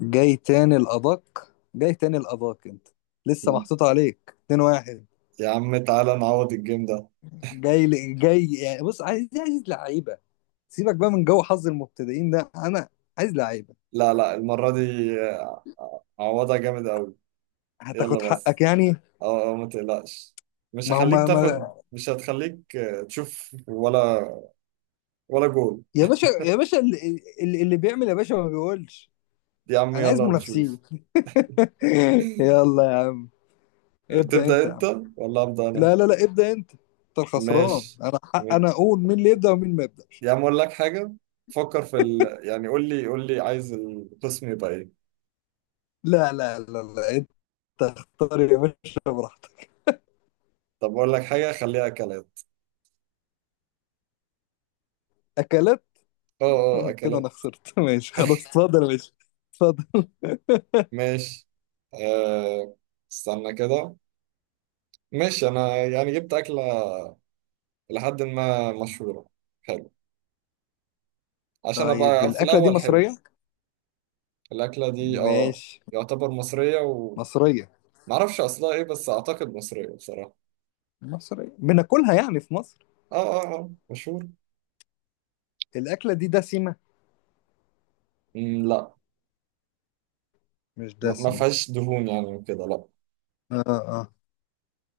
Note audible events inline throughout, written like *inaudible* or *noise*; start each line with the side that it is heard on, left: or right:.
left: جاي تاني الأدق جاي تاني الأدق. أنت لسه
right: يا
left: محطوط عليك 2-1.
right: عم تعالى نعوض الجيم ده.
left: جاي يعني بص عايز لعيبة. سيبك بقى من جو حظ المبتدئين ده، أنا عايز لعيبة.
right: لا لا المرة دي آه، عوضها جامد قوي.
left: هتاخد
right: يلا
left: حقك
right: بس.
left: يعني.
right: اه ما تقلقش. مش
left: ما هو
right: هخليك
left: ما,
right: تاخد،
left: ما
right: مش هتخليك تشوف ولا ولا جول.
left: يا باشا، يا باشا اللي بيعمل يا باشا ما بيقولش.
right: يا عم
left: أنا عايز
right: يلا
left: منافسين.
right: نشوف.
left: *laughs*
right: *laughs*
left: يلا يا عم، ابدأ
right: تبدأ
left: أنت يا عم.
right: انت ولا أبدأ انا؟
left: لا لا لا، ابدأ أنت، أنت الخسران،
right: ماشي.
left: أنا حق
right: م-
left: أنا أقول مين اللي يبدأ ومين ما يبدأش.
right: يا عم اقول لك حاجة. فكر في ال... يعني قول لي، عايز القسم يبقى ايه؟
left: لا لا لا لا، أنت اختار يا باشا براحتك.
right: طب اقول لك حاجة، خليها اكلات.
left: أكلات.
right: اه اه
left: *laughs* كده انا
right: اكلات.
left: خسرت. *laughs* ماشي خلاص، اتفضل، ماشي، اتفضل. *laughs*
right: ماشي. أه... استنى كده. ماشي انا يعني جبت اكله لحد ما مشهوره، حلو، عشان
left: طيب
right: ابقى في
left: الأكلة دي
right: الاول حلو.
left: مصرية؟
right: الاكله دي اه،
left: ماشي.
right: يعتبر مصريه.
left: مصرية.
right: ومعرفش اصلها ايه، بس اعتقد مصريه بصراحه.
left: مصرية، بناكلها يعني في مصر.
right: اه. اه مشهور.
left: الأكلة دي دسمة.
right: لا.
left: مش
right: ما ما
left: دسمة.
right: فيهاش دهون يعني وكده، لا.
left: اه اه.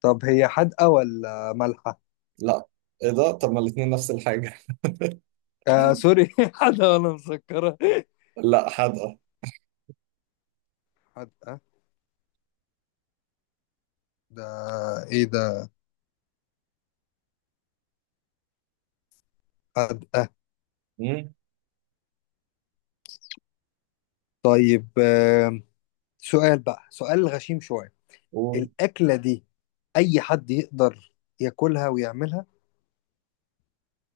left: طب هي حادقة ولا مالحة؟
right: لا، ايه ده؟ طب ما الاتنين نفس الحاجه.
left: آه سوري. *laughs* حادقة ولا مسكرة؟
right: *laughs* لا حادقه.
left: حادقة. ده ايه ده؟ حادقة.
right: امم.
left: طيب آه، سؤال بقى، سؤال غشيم شوية.
right: ومن
left: الأكلة دي أي حد يقدر ياكلها ويعملها؟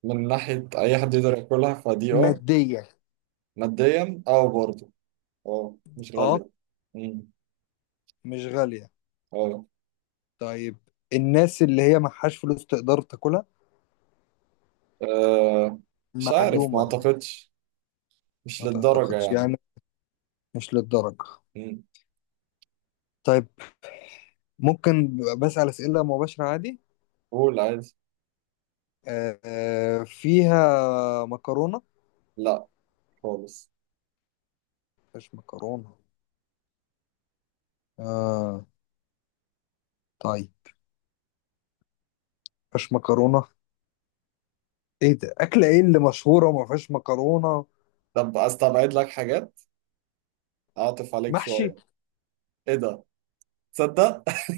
right: ناحيه اي حد يقدر ياكلها فدي اه.
left: ماديا؟
right: ماديا اه برضه. اه مش
left: اه،
right: غاليه. امم.
left: مش غالية.
right: اه.
left: طيب الناس اللي هي معهاش فلوس تقدر تاكلها؟
right: آه، مش عارف، ما
left: معدومة يعني.
right: اعتقدش، مش
left: ما
right: للدرجة
left: تعتقدش
right: يعني.
left: يعني، مش للدرجة.
right: مم.
left: طيب، ممكن بسأل أسئلة مباشرة عادي؟
right: قول عادي.
left: آه آه، فيها مكرونة؟
right: لا خالص.
left: مش مكرونة. آه. طيب مفيهاش مكرونة. ايه ده، أكلة ايه اللي مشهورة وما فيهاش مكرونة؟
right: طب استبعد لك حاجات، اعطف عليك
left: محشي.
right: شوية. ايه ده؟ تصدق *laughs*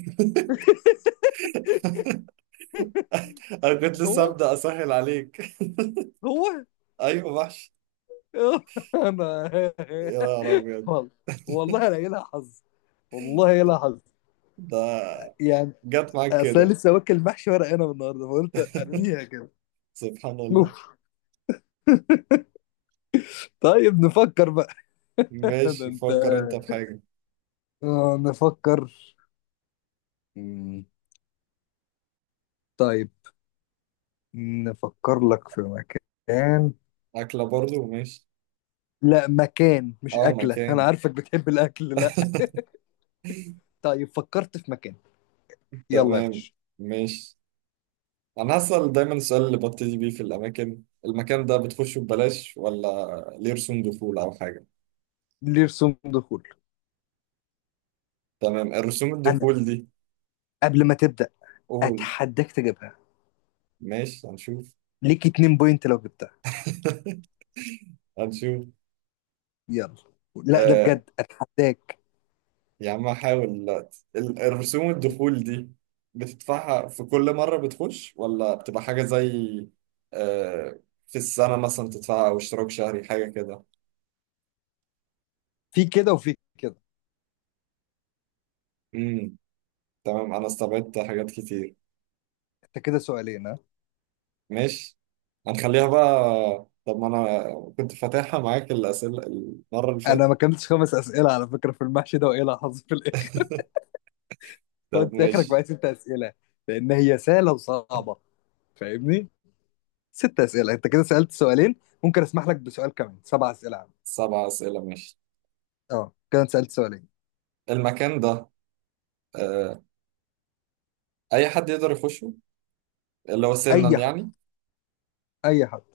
right: انا كنت لسه
left: هو
right: ابدا اسهل عليك. *laughs*
left: هو.
right: ايوه وحش.
left: *laughs* انا
right: يا نهار ابيض.
left: والله، والله انا إيه لها حظ، والله إيه لها حظ
right: ده
left: يعني.
right: جت معاك
left: اصل أنا
right: كده.
left: لسه واكل محشي ورق عنب النهارده فقلت
right: *laughs*
left: ارميها كده.
right: سبحان الله.
left: اوف. طيب نفكر بقى. *laughs* ده
right: ماشي
left: انت.
right: فكر انت في حاجة.
left: آه نفكر. مم، طيب نفكر لك في مكان.
right: اكلة برضو ماشي.
left: لا مكان مش
right: اه
left: أكلة، أنا
right: مكان.
left: عارفك بتحب الأكل. لا،
right: *laughs*
left: طيب فكرت في مكان. يلا يا
right: تمام.
left: باشا.
right: ماشي. انا هسأل دايما السؤال اللي ببتدي بيه في الاماكن: المكان ده بتخشه ببلاش ولا ليه رسوم دخول او حاجة؟
left: لرسوم دخول.
right: تمام، الرسوم
left: أنا
right: الدخول دي،
left: قبل ما تبدأ
right: قول.
left: أتحداك تجيبها.
right: ماشي هنشوف.
left: ليك اتنين بوينت لو جبتها.
right: *laughs* هنشوف.
left: يلا. لا ده
right: آه،
left: بجد أتحداك.
right: يا عم هحاول دلوقتي. الرسوم الدخول دي بتدفعها في كل مرة بتخش، ولا بتبقى حاجة زي، آه، في السنة مثلا تدفعها، أو اشتراك شهري حاجة كده؟
left: في كده وفي كده.
right: امم. تمام، أنا استبعدت حاجات كتير.
left: أنت كده سؤالين، ها.
right: ماشي، هنخليها بقى. طب ما أنا كنت فاتحها معاك الأسئلة المرة اللي فاتت.
left: انا ما كملتش خمس اسئله على فكره في المحشي ده، وايه اللي حصل في الاخر. *laughs*
right: طب
left: انت اخرك
right: ماشي.
left: بقى ست اسئله، لان هي سهله وصعبه، فاهمني؟ ست اسئله، انت كده سالت سؤالين، ممكن اسمح لك بسؤال كمان. سبع اسئله عندي.
right: سبع أسئلة ماشي.
left: اه، كده أنت سالت سؤالين.
right: المكان ده، آه، اي حد يقدر يخشه؟ اللي هو سنا
left: اي حد،
right: يعني.
left: اي حد.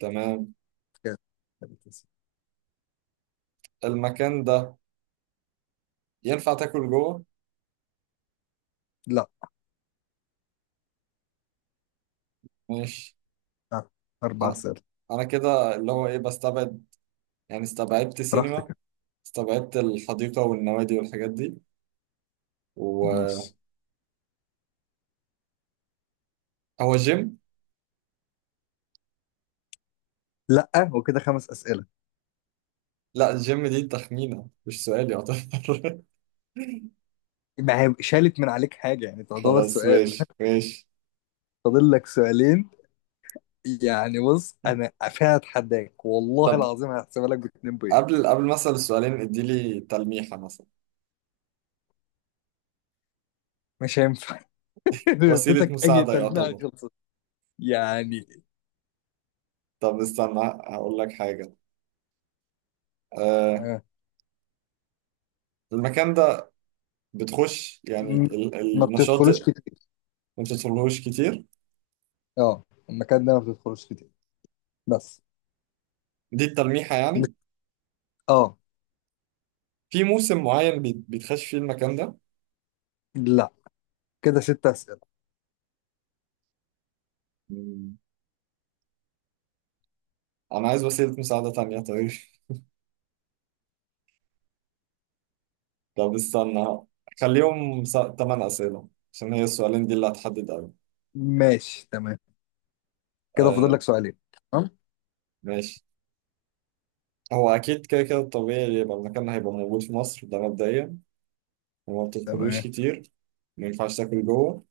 right: تمام.
left: كده تلات أسئلة.
right: المكان ده ينفع تاكل جوه؟
left: لا.
right: ماشي.
left: آه. اربع
right: انا
left: اسئله.
right: انا كده اللي هو ايه، بستبعد. يعني استبعدت سينما،
left: براحتك.
right: استبعدت الحديقة والنوادي والحاجات دي. وهو
left: ماشي.
right: جيم.
left: لا وكده خمس اسئله.
right: لا الجيم دي تخمينة مش سؤال يعتبر. *laughs*
left: ما هي شالت من عليك حاجه يعني، تعتبر
right: خلاص
left: سؤال.
right: ماشي
left: *laughs*
right: ماشي.
left: فاضل لك سؤالين. يعني بص انا فيها اتحداك، والله
right: طب
left: العظيم هحسبها لك باتنين بوينت.
right: قبل مثلا السؤالين، اديلي تلميحة مثلا.
left: مش هينفع. *laughs* لو
right: وسيلة
left: اديتك اي
right: مساعدة
left: تلميحه
right: يعتبر.
left: خلصت يعني.
right: طب استنى، هقول لك حاجة. أه،
left: آه.
right: المكان بتخش يعني
left: م- ما
right: النشاط؟
left: بتدخلوش كتير.
right: ما بتدخلهوش كتير.
left: اه، المكان ده ما بتدخلوش كتير بس.
right: دي التلميحة يعني؟
left: اه.
right: في موسم معين بيتخش فيه المكان ده؟
left: لا، كده ست اسئله.
right: مم. أنا عايز وسيلة مساعدة تانية طيب. *laughs* طب استنى، خليهم تمن أسئلة، عشان هي السؤالين دي اللي هتحدد أوي.
left: ماشي تمام. كده
right: آه
left: فاضل لك سؤالين. تمام.
right: ماشي. هو أكيد كده كده الطبيعي يبقى المكان هيبقى موجود في مصر، ده مبدئيا. وما بتدخلوش
left: تمام.
right: كتير، ما ينفعش تاكل جوه.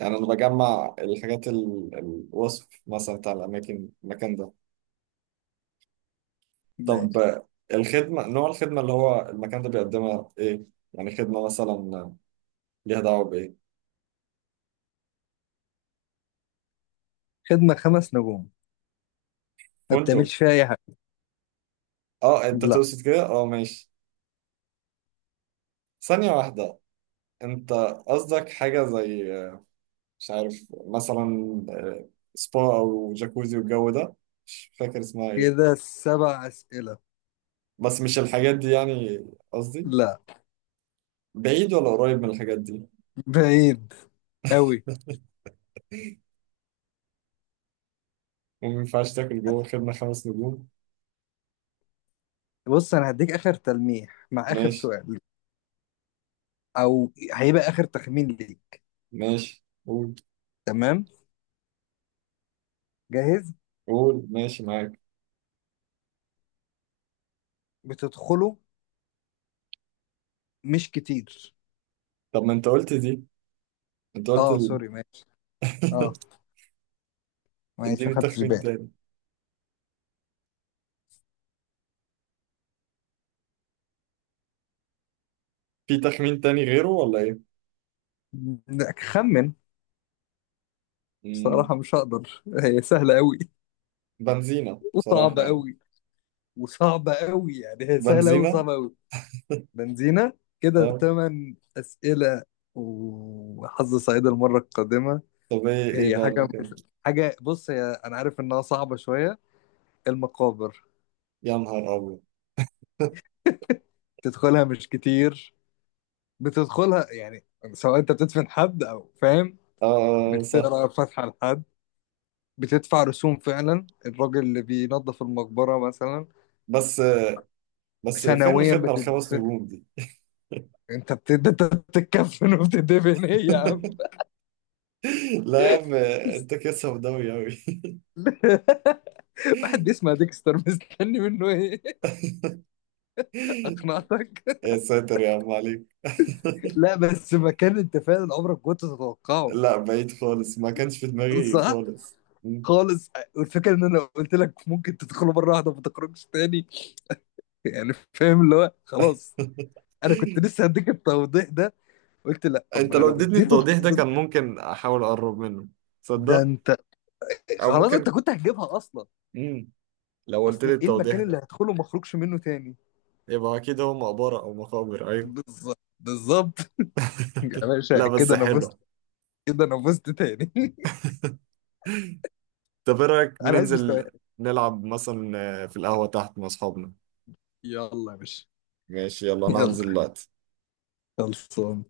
right: يعني أنا بجمع الحاجات، الوصف مثلا بتاع الأماكن، المكان ده. طب
left: ماشي.
right: الخدمة، نوع الخدمة اللي هو المكان ده بيقدمها ايه؟ يعني خدمة مثلا ليها دعوة بإيه؟
left: خدمه خمس نجوم، ما
right: فندق؟
left: بتعملش فيها اي حاجه.
right: اه انت
left: لا.
right: تقصد كده؟ اه ماشي. ثانية واحدة. انت قصدك حاجة زي، مش عارف مثلا، آه، سبا او جاكوزي والجو ده؟ مش فاكر اسمها ايه.
left: كده سبع اسئله.
right: بس مش الحاجات دي يعني، قصدي
left: لا،
right: بعيد ولا قريب من الحاجات دي؟
left: بعيد قوي.
right: وما ينفعش تاكل جوه، الخدمة خمس نجوم.
left: بص انا هديك اخر تلميح مع اخر
right: ماشي
left: سؤال، او هيبقى اخر تخمين ليك.
right: ماشي قول.
left: تمام. جاهز.
right: قول ماشي معاك.
left: بتدخله مش كتير.
right: طب ما انت قلت دي، انت قلت
left: اه سوري، ماشي. اه
right: *laughs*
left: ماشي،
right: اديني
left: ما خدتش
right: تخمين
left: بالي.
right: تاني. في تخمين تاني غيره ولا ايه؟
left: لا، خمن.
right: مم.
left: بصراحة مش هقدر، هي سهلة قوي
right: بنزينة بصراحة
left: وصعبة
right: يعني.
left: قوي، وصعبة قوي يعني، هي سهلة قوي
right: بنزينة.
left: وصعبة قوي. بنزينة. كده
right: اه.
left: تمن أسئلة، وحظ سعيد المرة القادمة.
right: طب ايه ايه
left: هي
right: بقى
left: حاجة
right: المكان؟
left: مش حاجة، بص هي أنا عارف إنها صعبة شوية. المقابر.
right: يا نهار ابيض.
left: تدخلها مش كتير، بتدخلها يعني سواء أنت بتدفن حد أو فاهم،
right: اه، آه، آه، صح.
left: بتقرأ فاتحة لحد، بتدفع رسوم فعلا، الراجل اللي بينظف المقبرة مثلا
right: بس بس فين
left: سنويا
right: الخدمة الخمس
left: بتدفع.
right: نجوم دي؟
left: انت بتتكفن وبتدفن، ايه يا عم.
right: *laughs* لا يا عم. انت كده سوداوي اوي. *laughs*
left: *laughs* واحد بيسمع ديكستر مستني منه ايه. *laughs* اقنعتك.
right: يا ساتر يا عم عليك. *laughs*
left: لا بس مكان انت فعلا عمرك كنت تتوقعه.
right: لا بعيد خالص، ما كانش في دماغي
left: صح.
right: خالص. مم.
left: خالص. والفكره ان انا قلت لك ممكن تدخله مره واحده ما تخرجش تاني، يعني فاهم اللي هو خلاص. انا
right: *laughs*
left: كنت لسه هديك التوضيح ده، قلت لا طب ما
right: انت
left: انا
right: لو
left: لو
right: اديتني
left: اديته
right: التوضيح ده كان
left: التوضيح
right: ممكن احاول اقرب منه،
left: ده
right: تصدق،
left: انت
right: او
left: خلاص انت
right: ممكن.
left: كنت هتجيبها اصلا.
right: مم. لو قلت
left: اصل
right: لي
left: ايه
right: التوضيح
left: المكان
right: ده
left: اللي هدخله وما اخرجش منه تاني.
right: يبقى اكيد هو مقبرة او مقابر، ايوه.
left: بالظبط بالظبط. *laughs* يا باشا
right: لا بس
left: كده انا فزت.
right: حلو.
left: كده انا فزت تاني. *laughs*
right: طب ايه رأيك
left: انا عايز مستوى.
right: ننزل نلعب مثلا، في القهوة تحت مع اصحابنا؟
left: يلا يا باشا.
right: ماشي يلا انا
left: يلا.
right: هنزل دلوقتي.
left: خلصان.